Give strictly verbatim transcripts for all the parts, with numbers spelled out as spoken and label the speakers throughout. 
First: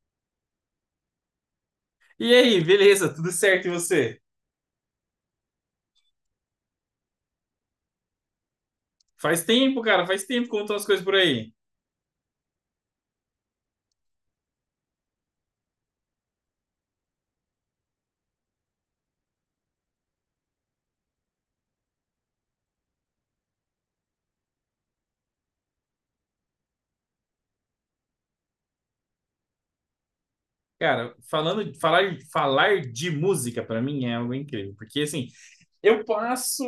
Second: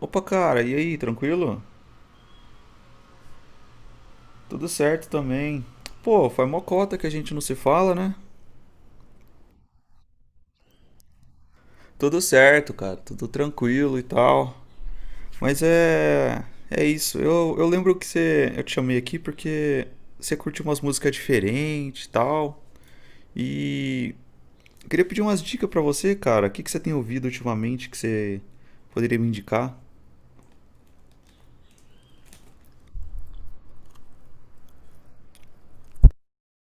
Speaker 1: Opa, cara, e aí, tranquilo?
Speaker 2: E aí, beleza? Tudo certo e você?
Speaker 1: Tudo certo também. Pô, faz mó cota que a gente não se fala, né?
Speaker 2: Faz tempo, cara, faz tempo que contam as coisas por aí.
Speaker 1: Tudo certo, cara, tudo tranquilo e tal. Mas é. É isso. Eu, eu lembro que você. Eu te chamei aqui porque você curte umas músicas diferentes e tal. E. eu Queria pedir umas dicas pra você, cara. O que que você tem ouvido ultimamente que você poderia me indicar?
Speaker 2: Cara, falando, falar, falar de música pra mim é algo incrível, porque assim, eu passo,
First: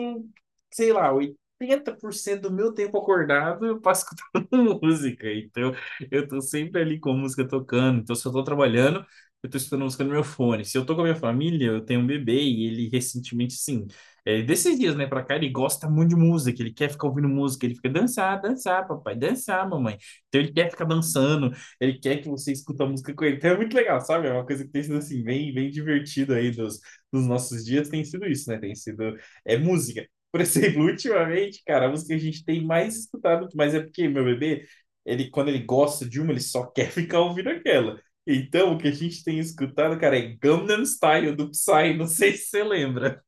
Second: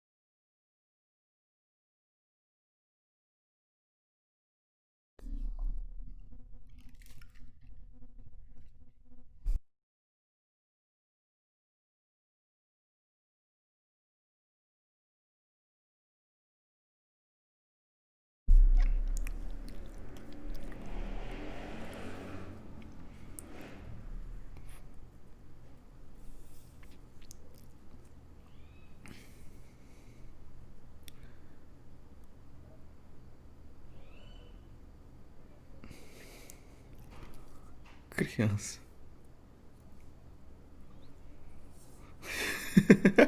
Speaker 2: sei lá, oitenta por cento do meu tempo acordado eu passo escutando música. Então, eu tô sempre ali com a música tocando. Então, se eu tô trabalhando, eu tô escutando música no meu fone. Se eu tô com a minha família, eu tenho um bebê e ele recentemente, sim, é, desses dias, né, pra cá, ele gosta muito de música. Ele quer ficar ouvindo música. Ele fica dançar, dançar, papai, dançar, mamãe. Então, ele quer ficar dançando. Ele quer que você escuta a música com ele. Então, é muito legal, sabe? É uma coisa que tem sido, assim, bem, bem divertido aí dos dos nossos dias tem sido isso, né? Tem sido é música. Por exemplo, ultimamente, cara, a música que a gente tem mais escutado, mas é porque meu bebê, ele quando ele gosta de uma, ele só quer ficar ouvindo aquela. Então,
Speaker 1: Criança.
Speaker 2: o que a gente tem escutado, cara, é Gangnam Style do Psy, não sei se você lembra.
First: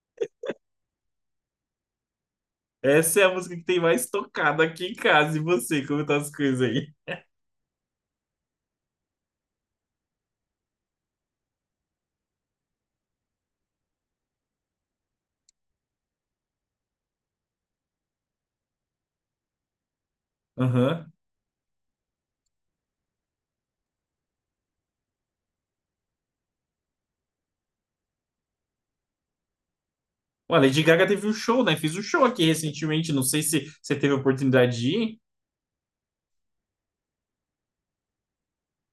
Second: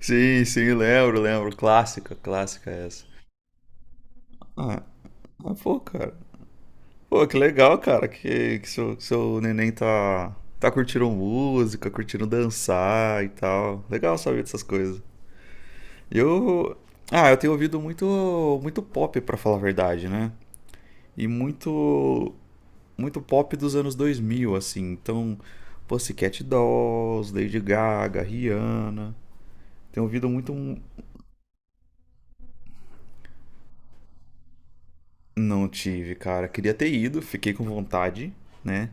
Speaker 1: Sim, sim, lembro, lembro. Clássica, clássica essa.
Speaker 2: Essa é a música que tem mais tocado
Speaker 1: Ah,
Speaker 2: aqui em casa. E
Speaker 1: ah, pô,
Speaker 2: você, como
Speaker 1: cara.
Speaker 2: tá as coisas aí?
Speaker 1: Pô, que legal, cara, que, que seu, seu neném tá, tá curtindo música, curtindo dançar e tal. Legal saber dessas coisas. Eu, ah, eu tenho ouvido muito, muito pop, pra falar a verdade, né?
Speaker 2: Aham.
Speaker 1: E muito, muito pop dos anos dois mil, assim. Então, Pussycat Dolls, Lady Gaga, Rihanna. Tenho ouvido muito.
Speaker 2: Olha,
Speaker 1: um-
Speaker 2: Lady Gaga teve um show, né? Fiz um show aqui recentemente, não sei se você teve a oportunidade de ir.
Speaker 1: Não tive, cara. Queria ter ido, fiquei com vontade, né?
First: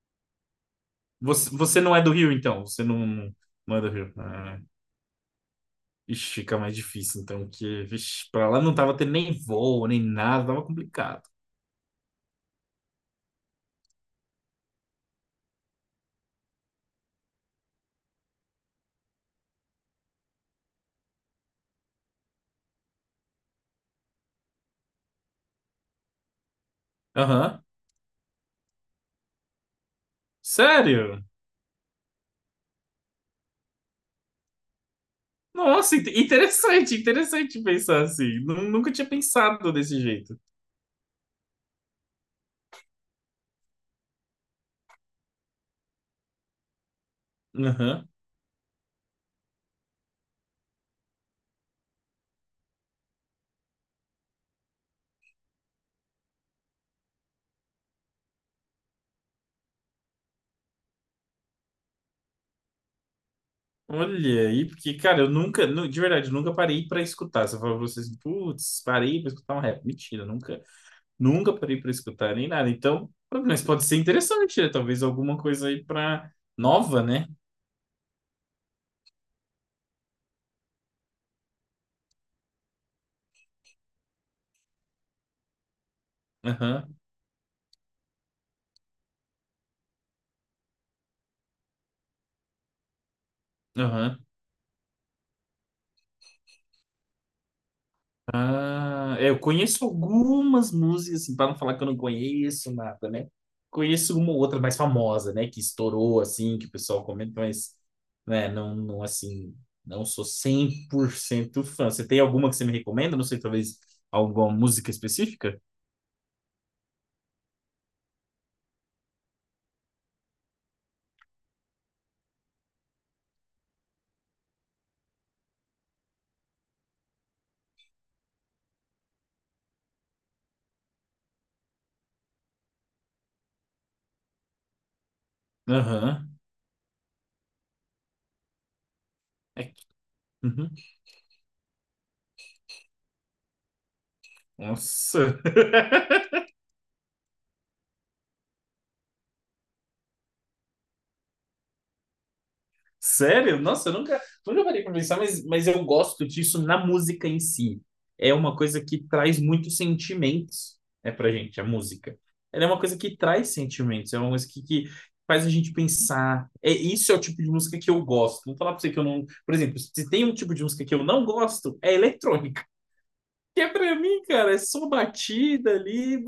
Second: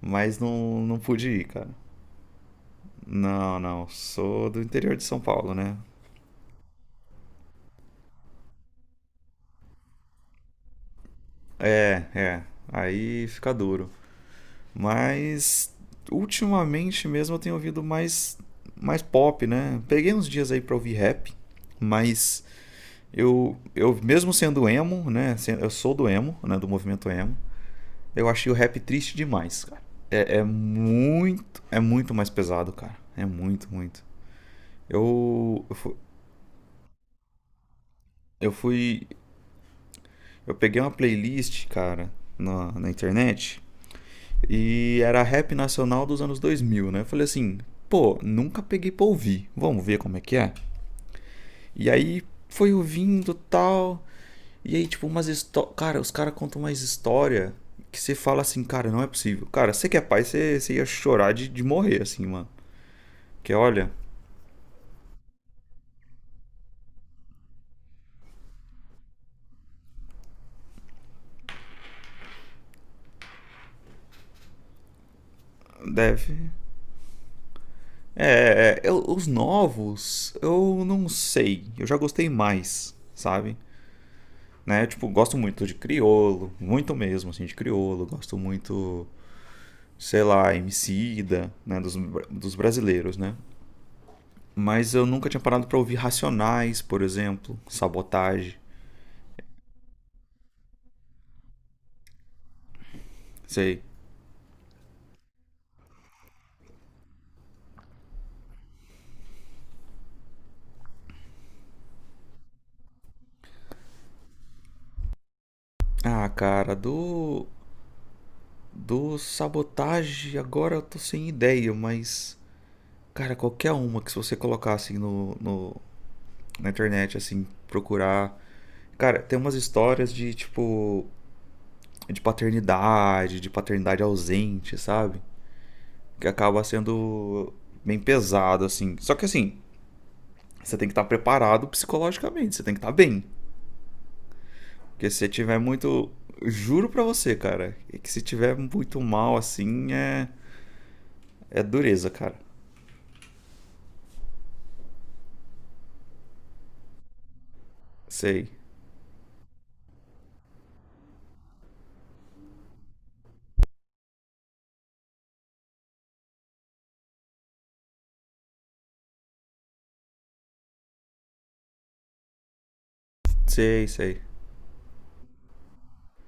Speaker 1: Mas não, não pude ir,
Speaker 2: Você,
Speaker 1: cara.
Speaker 2: você não é do Rio, então? Você não,
Speaker 1: Não,
Speaker 2: não é
Speaker 1: não.
Speaker 2: do Rio?
Speaker 1: Sou
Speaker 2: Ah.
Speaker 1: do interior de São Paulo, né?
Speaker 2: Ixi, fica mais difícil, então, que, vixe, pra lá não tava tendo nem voo, nem nada, tava complicado.
Speaker 1: É, é. Aí fica duro. Mas ultimamente mesmo eu tenho ouvido mais mais pop, né? Peguei uns dias aí pra ouvir rap, mas eu eu mesmo sendo emo, né? se- Eu sou do emo, né? Do movimento emo.
Speaker 2: Aham.
Speaker 1: Eu achei o rap triste demais, cara. É, é
Speaker 2: Sério?
Speaker 1: muito, é muito mais pesado, cara. É muito, muito. Eu eu fu-
Speaker 2: Nossa, inte- interessante, interessante pensar assim.
Speaker 1: eu
Speaker 2: Nu- Nunca
Speaker 1: fui
Speaker 2: tinha pensado desse jeito.
Speaker 1: eu peguei uma playlist, cara, na, na internet E era rap nacional dos anos dois mil, né? Eu falei assim,
Speaker 2: Aham.
Speaker 1: pô, nunca peguei pra ouvir. Vamos ver como é que é. E aí foi ouvindo tal. E aí, tipo, umas histórias. Cara, os caras contam umas história que você fala assim, cara, não é possível. Cara, você que é pai, você, você ia chorar de, de morrer, assim, mano. Porque olha,
Speaker 2: Olha aí, porque, cara, eu nunca, nu- de verdade, eu nunca parei pra escutar. Você falou pra vocês, putz, parei pra escutar um rap. Mentira, nunca, nunca parei pra escutar nem nada. Então, mas pode ser interessante, né? Talvez alguma coisa aí
Speaker 1: deve.
Speaker 2: pra nova, né?
Speaker 1: É, é, é, eu- os novos, eu não sei. Eu já gostei mais, sabe? Né? Tipo, gosto muito de criolo, muito
Speaker 2: Aham,
Speaker 1: mesmo, assim, de criolo. Gosto muito sei lá, Emicida, né, dos, dos brasileiros, né?
Speaker 2: aham.
Speaker 1: Mas eu nunca tinha parado pra ouvir Racionais, por exemplo, Sabotagem,
Speaker 2: Ah, é, eu conheço algumas músicas, assim, para não falar que eu não conheço nada, né?
Speaker 1: sei.
Speaker 2: Conheço uma ou outra mais famosa, né? Que estourou, assim, que o pessoal comenta, mas, né, não, não, assim, não sou cem por cento fã. Você tem alguma que você me recomenda? Não sei, talvez alguma música específica?
Speaker 1: Ah, cara, do do Sabotagem agora eu tô sem ideia, mas cara, qualquer uma que se você colocar assim no, no na internet assim, procurar, cara, tem umas histórias de tipo de paternidade, de paternidade ausente, sabe? Que
Speaker 2: Aham.
Speaker 1: acaba sendo bem pesado assim. Só que assim,
Speaker 2: É que- uhum.
Speaker 1: Você tem que estar preparado psicologicamente, você tem que estar bem. Porque se você
Speaker 2: Nossa.
Speaker 1: tiver muito. Juro pra você, cara, é que se tiver muito mal assim, é. É dureza, cara.
Speaker 2: Sério? Nossa, eu nunca, nunca parei pra pensar, mas, mas eu gosto disso na música em si. É
Speaker 1: Sei.
Speaker 2: uma coisa que traz muitos sentimentos, é pra gente, a música. Ela é uma coisa que traz sentimentos, é uma coisa que, que faz a gente pensar. É, isso é o tipo de música que eu gosto. Vou falar pra você que eu não. Por exemplo, se tem um tipo de música que eu não gosto, é eletrônica. Que é
Speaker 1: Sei,
Speaker 2: pra
Speaker 1: sei.
Speaker 2: mim, cara, é só batida ali.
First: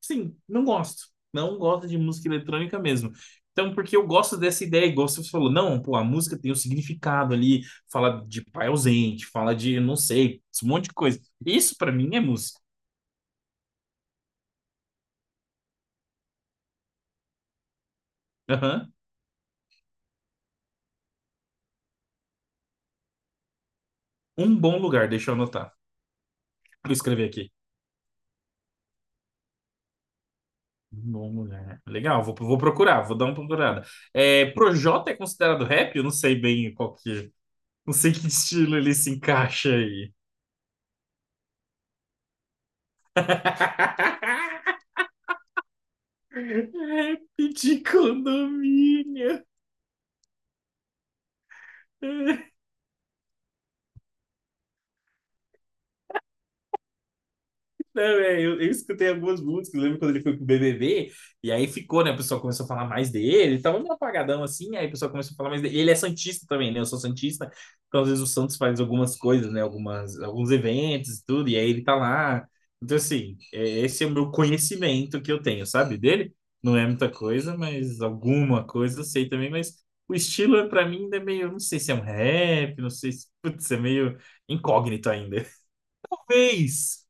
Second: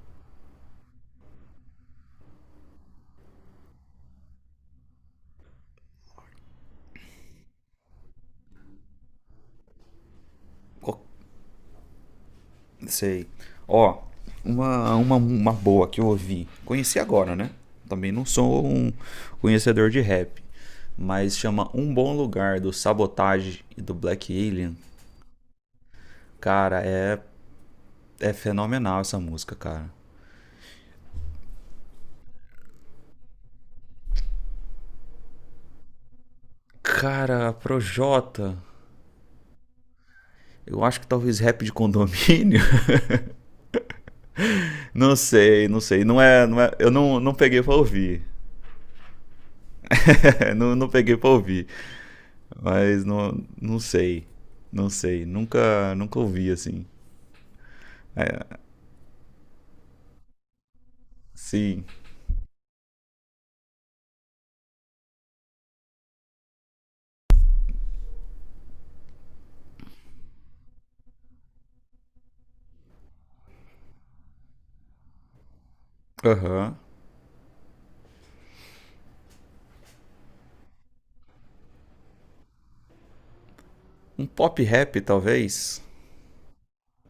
Speaker 2: Sim, não gosto. Não gosto de música eletrônica mesmo. Então, porque eu gosto dessa ideia, igual você falou, não, pô, a música tem um significado ali, fala de pai ausente, fala de, não sei, um monte de coisa. Isso pra mim é música.
Speaker 1: Sei. Ó, uma, uma, uma boa que eu ouvi. Conheci agora, né? Também não sou um
Speaker 2: Aham.
Speaker 1: conhecedor de rap. Mas chama Um Bom Lugar do Sabotage e do Black
Speaker 2: Um
Speaker 1: Alien.
Speaker 2: bom lugar, deixa eu anotar.
Speaker 1: Cara,
Speaker 2: Vou
Speaker 1: é,
Speaker 2: escrever aqui.
Speaker 1: é fenomenal essa música, cara.
Speaker 2: Um bom lugar. Legal, vou, vou procurar, vou dar uma procurada. É, Projota é considerado rap? Eu não sei bem qual que.
Speaker 1: Cara,
Speaker 2: Não sei que
Speaker 1: Projota,
Speaker 2: estilo ele se encaixa aí.
Speaker 1: eu acho que talvez rap de condomínio. Não sei, não sei. Não é, não é, eu não,
Speaker 2: Rap
Speaker 1: não peguei pra
Speaker 2: de
Speaker 1: ouvir.
Speaker 2: condomínio.
Speaker 1: não, não peguei pra ouvir. Mas não, não sei. Não sei. Nunca, nunca ouvi assim.
Speaker 2: Não, é, eu, eu escutei algumas músicas, lembro quando ele foi pro B B B, e aí
Speaker 1: Sim.
Speaker 2: ficou, né? O pessoal começou a falar mais dele, tava meio apagadão assim, aí o pessoal começou a falar mais dele. E ele é santista também, né? Eu sou santista, então às vezes o Santos faz algumas coisas, né? Algumas, alguns eventos e tudo, e aí ele tá lá. Então, assim, é, esse é o meu conhecimento que eu tenho, sabe? Dele
Speaker 1: Aham.
Speaker 2: não é muita coisa, mas alguma coisa eu sei também, mas o estilo é, pra mim ainda é meio, não sei se é um rap, não sei se, putz, é meio
Speaker 1: Uhum. Um pop rap,
Speaker 2: incógnito ainda.
Speaker 1: talvez.
Speaker 2: Talvez.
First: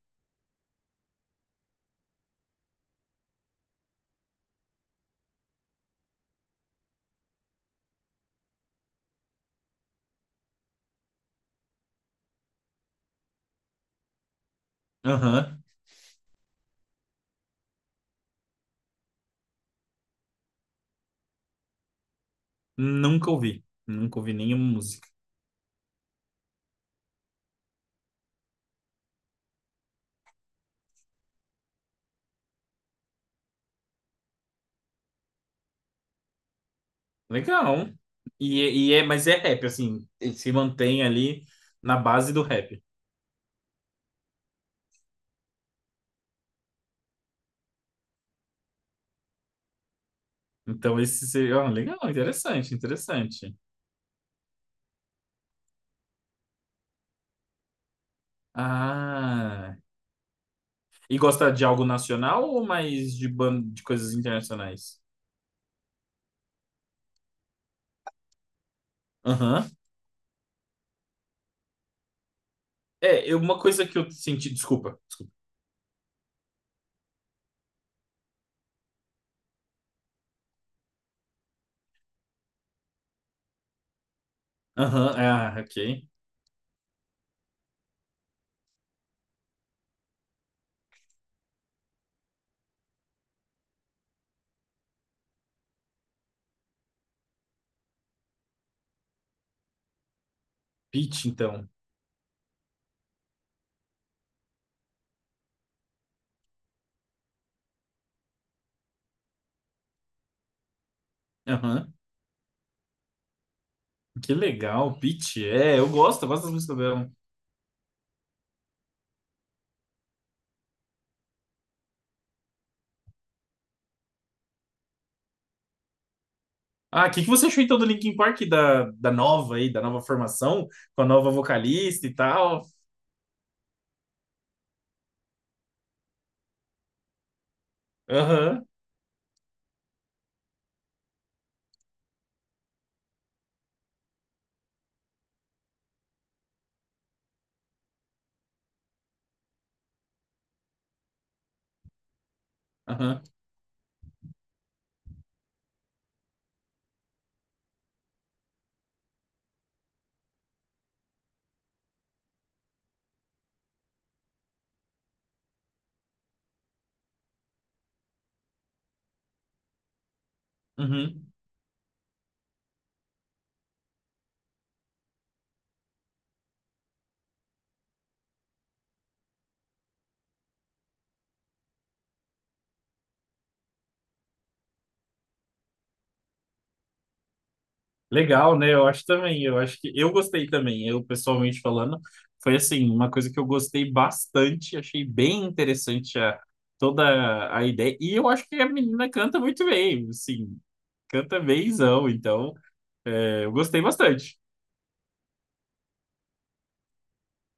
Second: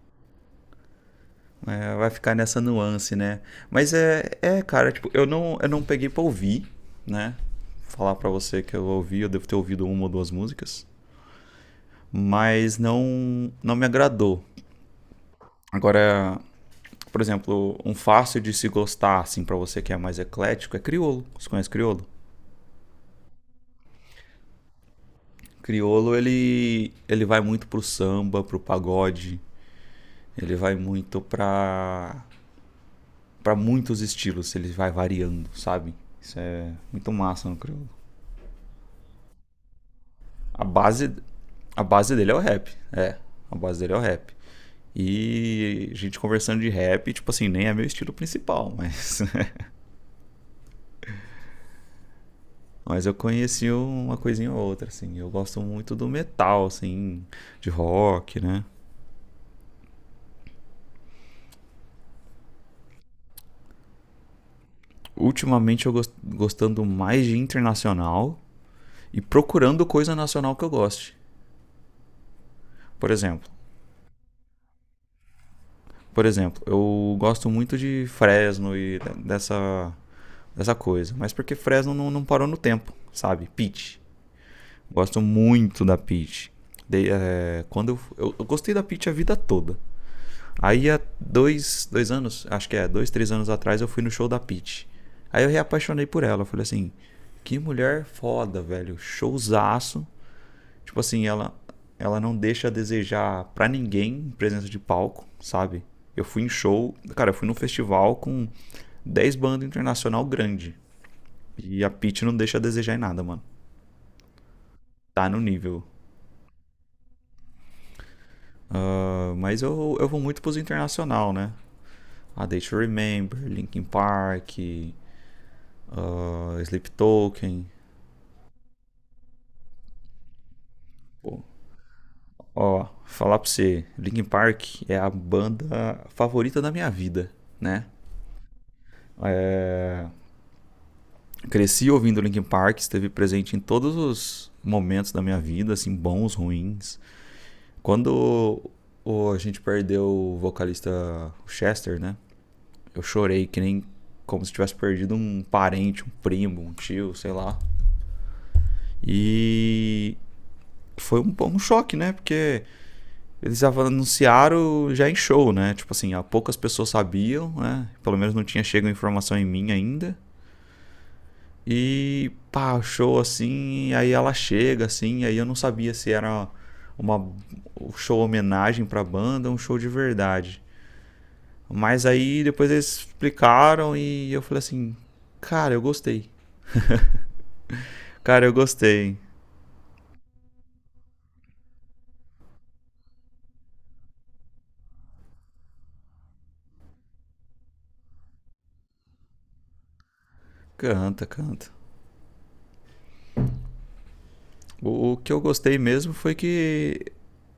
Speaker 1: É, vai ficar nessa nuance, né? Mas é, é, cara, tipo, eu não, eu não peguei pra ouvir, né? Falar pra você que eu ouvi, eu devo ter ouvido uma ou duas músicas. Mas não, não me agradou.
Speaker 2: Aham.
Speaker 1: Agora, Por exemplo, um fácil de se gostar, assim, para você que é mais eclético, é criolo. Você conhece criolo?
Speaker 2: Nunca ouvi. Nunca ouvi nenhuma música.
Speaker 1: Criolo, ele, ele vai muito pro samba, pro pagode. Ele vai muito pra, pra muitos estilos. Ele vai variando, sabe? Isso é muito massa no criolo.
Speaker 2: Legal. E, é- e é, mas é rap, assim, ele se
Speaker 1: A
Speaker 2: mantém
Speaker 1: base,
Speaker 2: ali
Speaker 1: a
Speaker 2: na
Speaker 1: base dele
Speaker 2: base
Speaker 1: é o
Speaker 2: do
Speaker 1: rap.
Speaker 2: rap.
Speaker 1: É, a base dele é o rap. E a gente conversando de rap, tipo assim, nem é meu estilo principal, mas
Speaker 2: Então, esse seria. Ó, legal, interessante,
Speaker 1: Mas eu
Speaker 2: interessante.
Speaker 1: conheci uma coisinha ou outra, assim. Eu gosto muito do metal, assim, de rock, né?
Speaker 2: Ah. E gosta de algo nacional ou mais de, ban... de coisas internacionais?
Speaker 1: Ultimamente eu gos- gostando mais de internacional e
Speaker 2: Aham.
Speaker 1: procurando coisa nacional que eu goste. Por
Speaker 2: É, eu-
Speaker 1: exemplo,
Speaker 2: uma coisa que eu senti. Desculpa.
Speaker 1: por exemplo, eu gosto muito de Fresno e de- dessa, dessa coisa. Mas porque Fresno não, não parou no tempo, sabe? Peach.
Speaker 2: Aham,
Speaker 1: Gosto
Speaker 2: ah, ok.
Speaker 1: muito da Peach. De- eh, quando eu, eu, eu gostei da Peach a vida toda. Aí há dois, dois anos, acho que é, dois, três anos atrás, eu fui no show da Pete. Aí eu reapaixonei por ela. Eu falei assim, que mulher foda, velho. Showzaço. Tipo assim,
Speaker 2: Pitty,
Speaker 1: ela,
Speaker 2: então.
Speaker 1: ela não deixa a desejar pra ninguém em presença de palco, sabe? Eu fui em show, cara, eu fui num festival com dez bandas internacional grande. E a
Speaker 2: Aham.
Speaker 1: Pete não deixa a desejar em nada, mano.
Speaker 2: Que legal,
Speaker 1: Tá no
Speaker 2: Pitty. É,
Speaker 1: nível.
Speaker 2: eu gosto, eu gosto das músicas dela.
Speaker 1: Ah, mas eu, eu vou muito pros internacional, né? A Day to Remember, Linkin Park, uh, Sleep
Speaker 2: Ah, o que que você achou
Speaker 1: Token.
Speaker 2: então do Linkin Park, da, da nova aí, da nova formação, com a nova
Speaker 1: Pô,
Speaker 2: vocalista e tal?
Speaker 1: ó, falar pra você, Linkin Park é a banda favorita da minha vida, né?
Speaker 2: Aham,
Speaker 1: É, cresci ouvindo Linkin Park, esteve presente em todos os momentos da minha vida, assim, bons, ruins. Quando o- a gente perdeu o vocalista Chester, né? Eu
Speaker 2: aham,
Speaker 1: chorei que nem como se tivesse perdido um parente, um primo, um tio, sei lá. E foi um, um choque, né? Porque eles já anunciaram já em show, né? Tipo assim, há poucas pessoas sabiam, né? Pelo menos não tinha chegado informação em mim ainda.
Speaker 2: uhum.
Speaker 1: E pá, show assim, aí ela chega assim, aí eu não sabia se era uma um show homenagem pra banda, ou um show de verdade. Mas aí depois eles explicaram e eu falei assim, cara, eu gostei. Cara, eu
Speaker 2: Legal, né? Eu acho
Speaker 1: gostei.
Speaker 2: também, eu acho que eu gostei também, eu pessoalmente falando, foi assim, uma coisa que eu gostei bastante, achei bem interessante a, toda a ideia, e eu acho que a menina canta muito bem, assim,
Speaker 1: Canta,
Speaker 2: canta
Speaker 1: canta.
Speaker 2: bemzão, então é, eu gostei bastante.
Speaker 1: O, o que eu gostei mesmo foi que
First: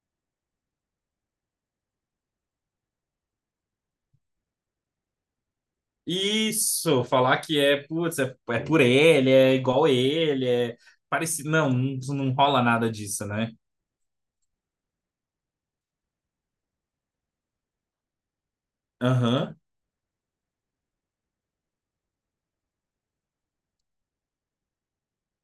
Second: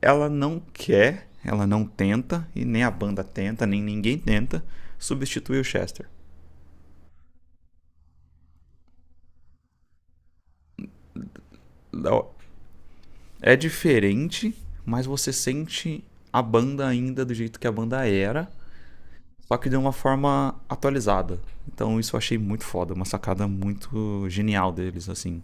Speaker 1: ela não quer, ela não tenta, e nem a banda tenta, nem ninguém tenta, substituir o Chester.
Speaker 2: Isso, falar que é, putz, é, é por ele, é igual ele, é parecido. Não, não, não rola nada disso, né?
Speaker 1: É diferente, mas você sente a banda ainda do jeito que a banda era, só
Speaker 2: Aham.
Speaker 1: que de uma forma atualizada. Então isso eu achei muito foda, uma sacada muito genial deles, assim.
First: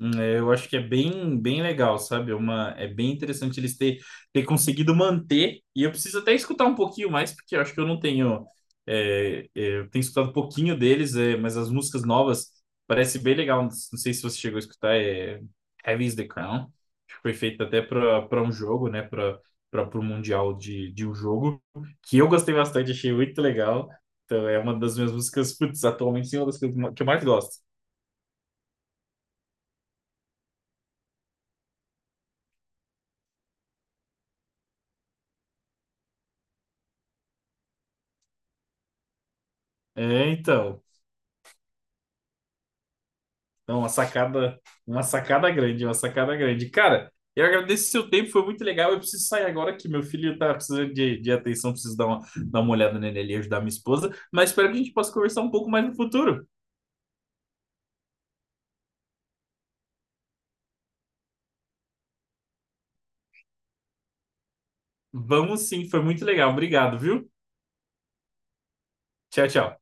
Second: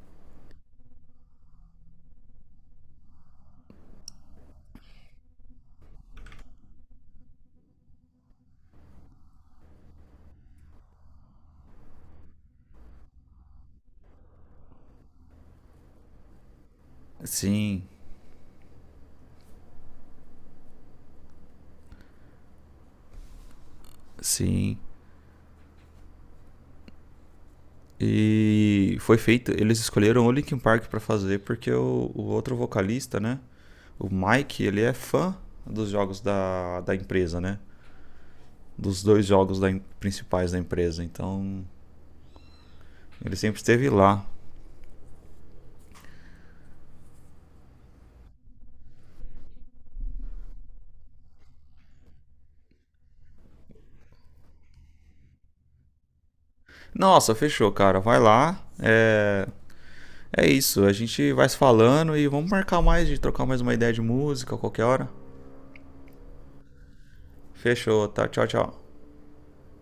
Speaker 2: Hum, é, eu acho que é bem, bem legal, sabe? É Uma, é bem interessante eles ter, ter conseguido manter, e eu preciso até escutar um pouquinho mais, porque eu acho que eu não tenho. é, é, eu tenho escutado um pouquinho deles, é, mas as músicas novas parece bem legal. Não sei se você chegou a escutar, é Heavy is the Crown, que foi feito até
Speaker 1: Sim,
Speaker 2: para para um jogo, né? Para para o Mundial de, de um jogo, que eu gostei bastante, achei muito legal. Então, é
Speaker 1: sim.
Speaker 2: uma das minhas músicas, putz, atualmente, sim, é uma das que eu que eu mais gosto.
Speaker 1: E foi feito, eles escolheram o Linkin Park para fazer porque o, o outro vocalista, né, o Mike, ele é fã dos jogos da, da empresa, né? Dos dois jogos da
Speaker 2: É,
Speaker 1: principais da
Speaker 2: então.
Speaker 1: empresa, então ele sempre
Speaker 2: Não,
Speaker 1: esteve
Speaker 2: uma
Speaker 1: lá.
Speaker 2: sacada, uma sacada grande, uma sacada grande. Cara, eu agradeço o seu tempo, foi muito legal. Eu preciso sair agora que meu filho tá precisando de, de atenção, preciso dar uma, dar uma olhada nele ali, ajudar minha esposa. Mas espero que a gente possa conversar um pouco mais no futuro.
Speaker 1: Nossa, fechou, cara. Vai lá. É, é, isso. A gente vai se falando e vamos marcar mais de trocar mais uma ideia de música a qualquer hora.
Speaker 2: Vamos sim, foi muito legal. Obrigado, viu?
Speaker 1: Fechou, tá? Tchau, tchau.
Speaker 2: Tchau, tchau.